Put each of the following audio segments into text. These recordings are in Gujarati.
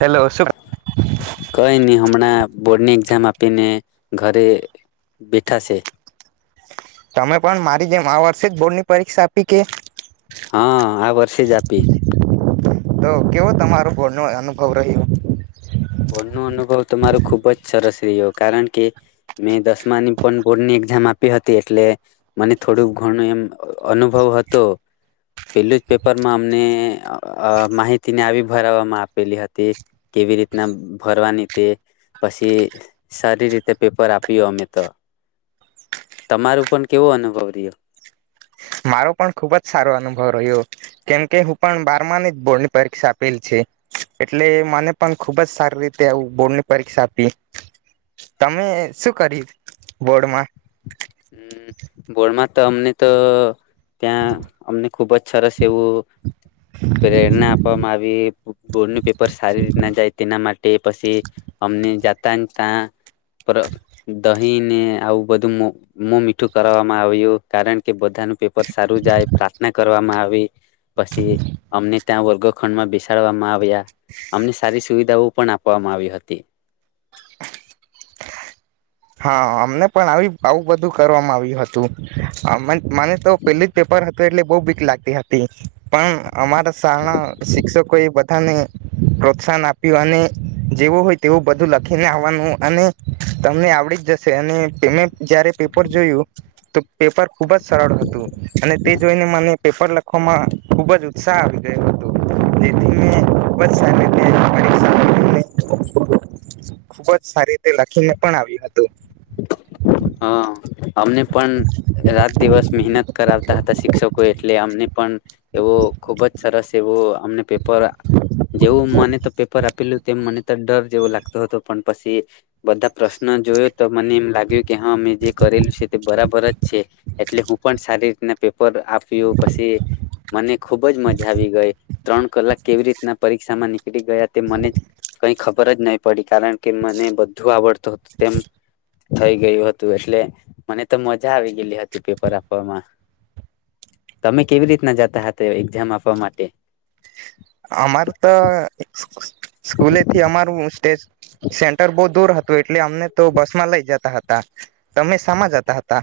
હેલો શુભ [inaudible] બોર્ડ ની એક્ઝામ આપીને ઘરે બેઠાશે. તમે પણ મારી જેમ આ વર્ષે જ બોર્ડ ની પરીક્ષા આપી કે? હા આ વર્ષે જ આપી. તો કેવો તમારું બોર્ડ નો અનુભવ રહ્યો? બોર્ડ નો અનુભવ તો મારો ખુબ જ સરસ રહ્યો. કારણ કે મેં દસમાની પણ બોર્ડની એક્ઝામ આપી હતી એટલે મને થોડું ઘણું એમ અનુભવ હતો. પેલું જ પેપરમાં અમને અ માહિતીને આવી ભરાવામાં આપેલી હતી કેવી રીતે ના ભરવાની તે પશી સારી રીતે પેપર આપ્યો અમે તો. તમારું પણ કેવો અનુભવ રહ્યો? મારો પણ ખુબ જ સારો અનુભવ રહ્યો. કેમકે હું પણ બારમાની જ બોર્ડ ની પરીક્ષા આપેલી છે. એટલે મને પણ ખુબ જ સારી રીતે આવું બોર્ડની પરીક્ષા આપી. તમે શું કર્યું બોર્ડમાં? હમ્મ બોડમાં તો અમને તો ત્યાં અમને ખૂબ જ સરસ તેવું પ્રેરણા આપવામાં આવી. બોર્ડ નું પેપર સારી રીત ના જાય તેના માટે તે પશી અમને જાતા ત્યાં દહીને આવું બધું મો મીઠું કરાવવામાં આવ્યું કારણ કે બધાનું પેપર સારું જાય. પ્રાથના ક કરવામાં આવી પશી અમને ત્યાં વર્ગખંડમાં બેસાડવામાં આવ્યા અમને સારી સુવિધાઓ પણ આપવામાં આવી હતી. હા, અમને પણ આવી આવું બધું કરવામાં આવ્યું હતું અમ માને તો પેલી જ પેપર હ તું એટલે બહુ બીક લાગતી હતી. પણ અમારા શાળા શિક્ષકો એ બધાને પ્રોત્સાહન આપ્યું અને જેવું હોય તેવું બધું લખીને આવવાનું અને તમને આ ડી જ જશે અને પેમેન્ જયારે પેપર જોયું તો પેપર ખુબ જ સરળ હતું અને તે જોઈને મને પેપર લખ ઉમા ખુબ જ ઉત્સાહ આવી ગયો હતો. જેથી મે ખુબજ સારી રીતે પરીક્ષા [inaudible] ખૂબ જ સારી રીતે લખીને પણ આવ્યો તો. [unintelligible] હા. અમને પણ રાત દિવસ મહેનત કરાવતા હતા શિક્ષકો એટલે અમને પણ એવું ખુબ જ સરસ એવું અમને પેપર જેવું મને તો પેપર આપેલું તેમ મને ડર જેવો લાગતો હતો પણ પછી. બધા પ્રશ્ન જોયો તો મને લાગ્યું કે હા મેં જે કરેલું છે તે બરાબર જ છે. એટલે હું પણ સારી રીતના પેપર આપ્યું પછી મને ખુબ જ મજા આવી ગઈ. ત્રણ કલાક કેવી રીતના પરીક્ષા કારણ કે મને બધું આવડતું હતું તેમ થઈ ગયું હતું. એટલે મને તો મઝા આવી ગયલી હતી પેપર આપવામાં. તમે કેવી રીતના જતા હતા એક્ઝામ આપવા માટે? અમાર તો એ સ્કૂલેથી અમારું [unintelligible] સેન્ટર બહુ દૂર હતું એટલે અમને તો બસ માં લઈ જતા હતા. તમે સામા જતા હતા.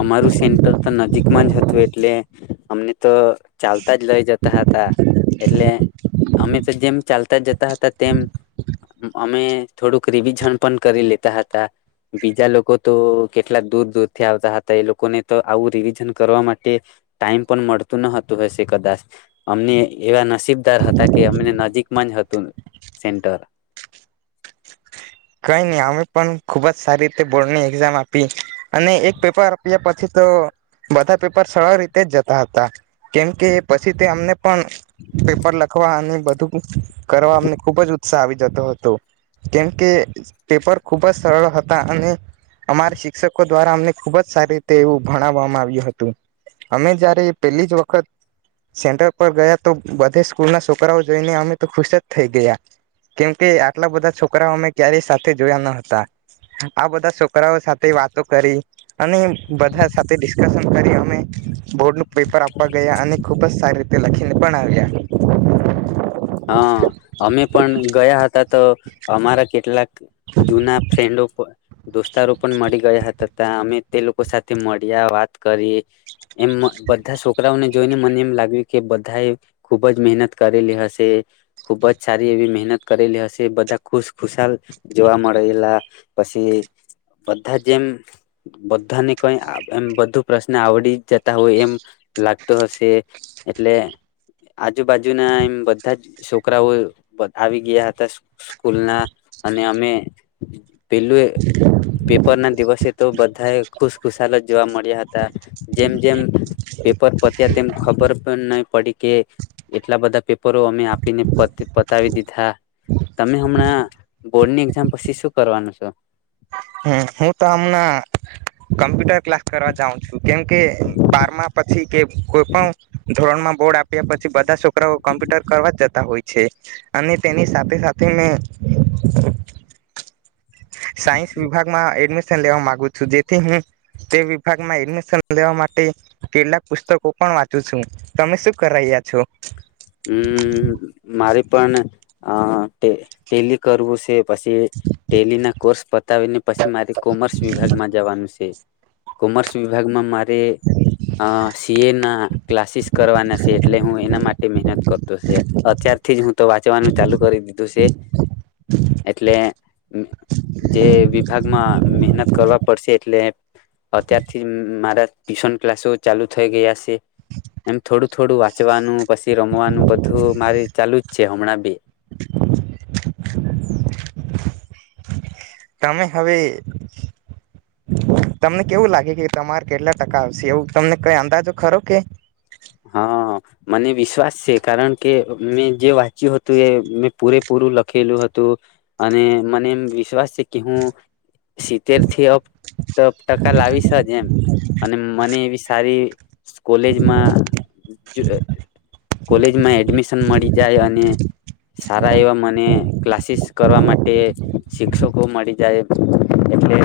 અમારું સેન્ટર તો નજીકમાં જ હતું એટલે અમને ત ચાલતા જ લઈ જતા હતા. એટલે અમે ત જેમ ચાલતા જ જતા હતા તેમ અમે થોડુંક રિવિઝન પણ કરી લેતા હતા. બીજા લોકો તો કેટલા દૂર દૂર થી આવતા હતા. એ લોકોને તો આવું રિવિઝન કરવા માટે ટાઈમ પણ મડતું ન હતું. વેશે કદાચ અમને એવા [unintelligible] હતા કે અમને નજીકમાં જ હત તું સેન્ટર ખૂબ જ સારી રીતે બોર્ડની એક્ઝામ આપી. અને એક પેપર આપ્યા પછી તો બધા પેપર સરળ રીતે જ જતા હતા. કેમકે પછી તે અમને પણ પેપર લખવા અને બધું. કરવા અમને ખુબ જ ઉત્સાહ આવી જતો હતો. કેમકે પેપર ખુબ જ સરળ હતા. અને અમારા શિક્ષકો દ્વારા અમને ખુબ જ સારી રીતે એવું ભણાવવામાં આવ્યું હતું. અમે જયારે પેલી જ વખત સેન્ટર પર ગયા તો બધે સ્કૂલના છોકરાઓ જઈને અમે તો ખુશ જ થઈ ગયા. કેમકે આટલા બધા છોકરાઓ અમે ક્યારેય સાથે જોયા ન હતા. આ બધા છોકરાઓ સાથે વાતો કરી. અને બધા સાથે ડિસ્કશન કરી અમે બોર્ડનું પેપર આપવા ગયા અને ખૂબ જ સારી તે લખીને પણ આવ્યા. હા અમે પણ ગયા હતા. ત અમારા કેટલાક જૂના ફ્રેન્ડો દોસ્તારો પણ મળી ગયા હતા. તા અમે તે લોકો સાથે મળ્યા વાત કરી. એમ બધા છોકરાઓને જોઈને મને એમ લાગ્યું કે બધા એ ખુબ જ મહેનત કરેલી હશે. તે ખુબ જ સારી એવી મહેનત કરેલી હશે. બધા ખુશ ખુશાલ જોવા મડેલા. પછી બધા જેમ બધાને કઈ એમ બધું પ્રશ્ન આવડી જતા હોય એમ લાગતું હશે. એટલે આજુબાજુના એમ [unintelligible] બધા છોકરાઓ આવી ગયા હતા. સ્કૂલ ના અને અમે પેલું એ પેપર ના દિવસે તો બ બધાય ખુસખુશાલ જ જોવા મળ્યા હતા જેમ જેમ પેપર પત્યા તેમ ખબર પણ નહી પડી કે એટલા બધા પેપર અમે આપીને પતાવી દીધા તમે હમણાં બોર્ડની એક્ઝામ પછી શું કરવાનું છો હમ હું તો હમણા કમ્પ્યુટર ક્લાસ કરવા જાઉં છું કેમ કે એ બારમા પછી કે કોઈ પણ ધોરણમાં બોડા પછી બધા છોકરાઓ કોમ્પ્યુટર કરવા જતા હોય છે, અને તેની સાથે સાથે મેં સાયન્સ એડમિશન લેવા માગુ છું જેથી હું તે વિભાગમાં એડમિશન લેવા માટે કેટલાક પુસ્તકો પણ વાંચું છું, તમે શું કરી રહ્યા છો હમ મારી પણ અ ટેલી કરવું સે પછી ટેલી ના કોર્સ પતાવીને પછી મારે કોમર્સ વિભાગમાં જવાનું સે કોમર્સ વિભાગમાં મારી અ સીએ ના ક્લાસીસ કરવાના સે એટલે હું એના માટે મહેનત કરતો છે અત્યારથી જ હું તો વાંચવાનું ચાલુ કરી દીધું સે એટલે જે વિભાગમાં મહેનત કરવા પડશે એટલે અત્યારથી મારા ટ્યુશન ક્લાસો ચાલુ થઈ ગયા સે એમ થોડું થોડું વાંચવાનું પછી રમવાનું બધું મારી ચાલુ જ છે હમણાં બી તમે હવે તમને કેવું લાગે કે તમારે કેટલા ટકા આવશે એવું તમને કઈ અંદાજો ખરો કે હા, મને વિશ્વાસ છે કારણ કે મેં જે વાંચ્યું હતું એ મેં પૂરેપૂરું લખેલું હતું અને મને એમ વિશ્વાસ છે કે હું સિતેર થી અપ ટકા લાવીશ જ એમ અને મને એવી સારી કોલેજમાં કોલેજમાં એડમિશન મળી જાય અને સારા એવા મને ક્લાસીસ કરવા માટે શિક્ષકો મળી જાય એટલે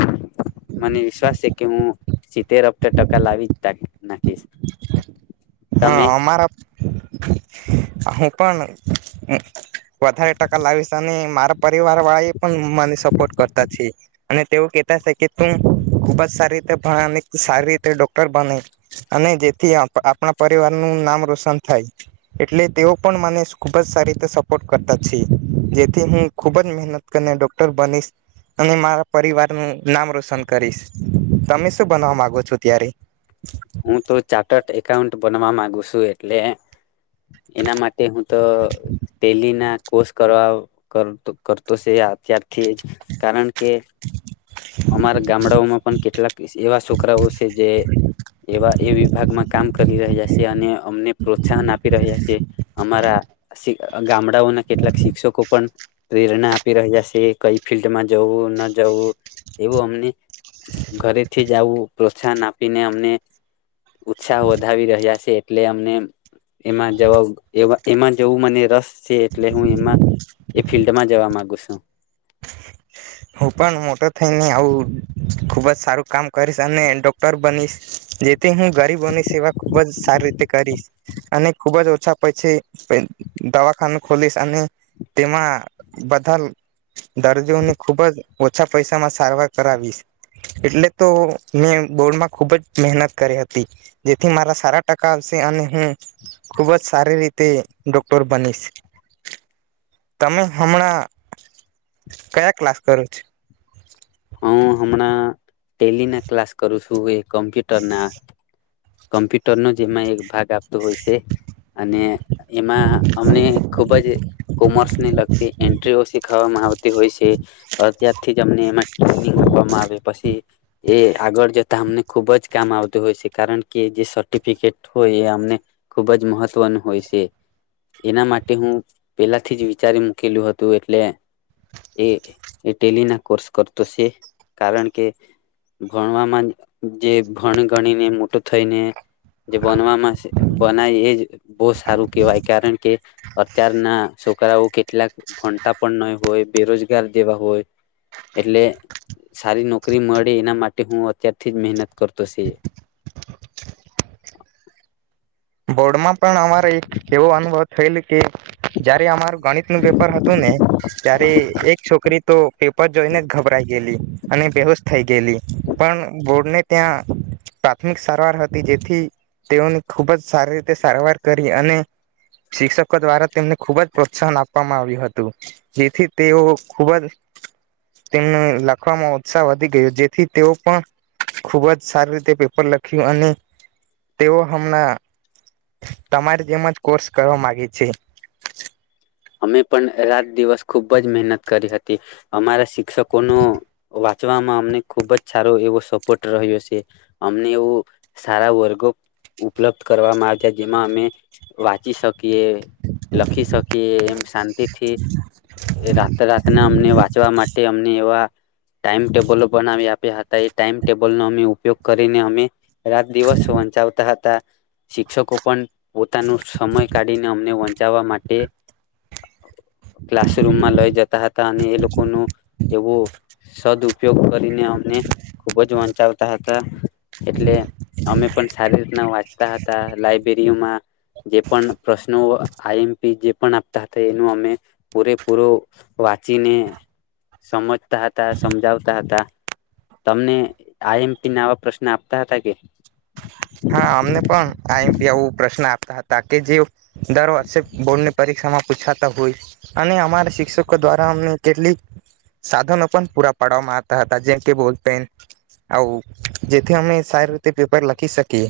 મને વિશ્વાસ છે કે હું સિત્તેર અપ ટકા લાવી જ નાખીશ તમે હા અમારા હું પણ વધારે ટકા લાવીશ અને મારા પરિવાર વાળી પણ મને સપોર્ટ કરતા છે અને તેઓ કહેતા છે કે તું ખુબ જ સારી રીતે ભ અને સારી રીતે ડોક્ટર બને અને જેથી આપણા પરિવારનું નામ રોશન થાય એટલે તેઓ પણ મને ખૂબ જ સારી રીતે સપોર્ટ કરતા છે જેથી હું ખુબ જ મહેનત કરીને ડોક્ટર બનીશ અને મારા પરિવારનું નામ રોશન કરીશ, તમે શું બનવા માગો છો ત્યારે હું તો ચાર્ટર્ડ એકાઉન્ટ બનવા માગુ છું એટલે એના માટે હું તો તેલી ના કોષ કરવા કરતો છે અત્યારથી જ કારણ કે અમારા ગામડાઓમાં પણ કેટલાક એવા છોકરાઓ સે જે એવા એ વિભાગમાં કામ કરી રહ્યા સે અને અમને પ્રોત્સાહન આપી રહ્યા સે અમારા ગામડા ના કેટલાક શિક્ષકો પણ પ્રેરણા આપી રહ્યા છે, કઈ ફિલ્ડમાં જવું ન જવું એવું અમને ઘરેથી જ આવું પ્રોત્સાહન આપીને અમને ઉત્સાહ વધાવી રહ્યા છે એટલે અમને એમાં જવા એમાં જવું મને રસ એટલે હું એમાં એ ફિલ્ડમાં જવા ગુ છું હું પણ મોટો થઈને આવું ખુબ જ સારું કામ કરીશ અને ડોક્ટર બનીશ જેથી હું ગરીબોની સેવા ખુબ જ સારી રીતે કરીશ અને ખુબ જ ઓછા પછી દવાખાનું ખોલીશ અને તેમાં બધા દર્દીઓને ખૂબ જ ઓછા પૈસામાં સારવાર કરાવીશ એટલે તો મેં બોર્ડમાં ખૂબ જ મહેનત કરી હતી જેથી મારા સારા ટકા આવશે અને હું ખૂબ જ સારી રીતે ડોક્ટર બનીશ તમે હમણાં કયા ક્લાસ કરું છે હું હમણાં ટેલી ના ક્લાસ કરું છું એ કમ્પ્યુટર ના કમ્પ્યુટર જે એક ભાગ આપતો હોય છે અને એમાં અમને ખુબ જ કોમર્સ ને લગતી એન્ટ્રી ઓ શીખ થવામાં આવતી હોય છે અત્યારથી જ અમને એમાં ટ્રેનિંગ આપવામાં આવે પછી એ આગળ જતા અમને ખુબ જ કામ આવતું હોય છે કારણ કે જે સર્ટિફિકેટ હોય એ અમને ખુબ જ મહત્વનું હોય છે એના માટે હું પેલાથી જ વિચારી મૂકેલું હતું એટલે એ ટેલી ના કોર્સ કરતો છે કારણ કે ભણવામાં જે ભણ ગણીને મોટો થઈને જે બનવામાં બનાય એ જ બહુ સારું કેહેવાય કારણ કે અતારના છોકરાઓ કેટલાક ભણતા પણ નહી હોય બેરોજગાર જેવા હોય એટલે સારી નોકરી મળે એના માટે હું અત્યારથી જ મહેનત કરતો છ બોર્ડમાં પણ અમારે એક એવો અનુભવ થયેલો કે જયારે અમારું ગણિતનું પેપર હતું ને ત્યારે એક છોકરી તો પેપર જોઈને જ ગભરાઈ ગયેલી અને બેહોશ થઈ ગયેલી પણ બોર્ડને ત્યાં પ્રાથમિક સારવાર હતી જેથી તેઓની ખૂબ જ સારી રીતે સારવાર કરી અને શિક્ષકો દ્વારા તેમને ખુબ જ પ્રોત્સાહન આપવામાં આવ્યું હતું જેથી તેઓ ખૂબ જ તેમને લખવામાં ઉત્સાહ વધી ગયો જેથી તેઓ પણ ખૂબ જ સારી રીતે પેપર લખ્યું અને તેઓ હમણાં તમારે જેમ જ કોર્સ કરવા માગે છે અમે પણ રાત દિવસ ખૂબ જ મહેનત કરી હતી અમારા શિક્ષકોનો વાંચવામાં અમને ખૂબ જ સારો એવો સપોર્ટ રહ્યો છે અમને એવું સારા વર્ગો ઉપલબ્ધ કરવામાં આવ્યા જેમાં અમે વાંચી શકીએ લખી શકે એમ શાંતિથી રાત રાતને અમને વાંચવા માટે અમને એવા ટાઈમ ટેબલો બનાવી આપ્યા હતા એ ટાઈમ ટેબલનો અમે ઉપયોગ કરીને અમે રાત દિવસ વચાવતા હતા શિક્ષકો પણ પોતાનું સમય કાઢીને અમને વંચાવવા માટે ક્લાસરૂમમાં લઈ જતા હતા અને એ લોકો ન એવું સદ ઉપયોગ કરીને અમને ખુબ જ વંચાવતા હતા એટલે અમે પણ સારી રીતના વાંચતા હતા લાબ્રેરીઓમાં જે પણ પ્રશ્નો આઈ એમપી જે પણ આપતા હતા એનું અમે પૂરેપૂરો વાંચીને સમજતા હતા સમજાવતા હતા તમને આઈ એમપી નાવા પ્રશ્ન આપતા હતા કે હા અમને પણ આઈએમપી આવું પ્રશ્ન હતા કે જે દર વર્ષે બોર્ડ ની પરીક્ષામાં પૂછાતા હોય અને અમારા શિક્ષકો દ્વારા અમને કેટલીક સાધનો પણ પૂરા પાડવામાં આવતા હતા જેમ કે બોલ પેન આવું જેથી અમે સારી રીતે પેપર લખી શકી કે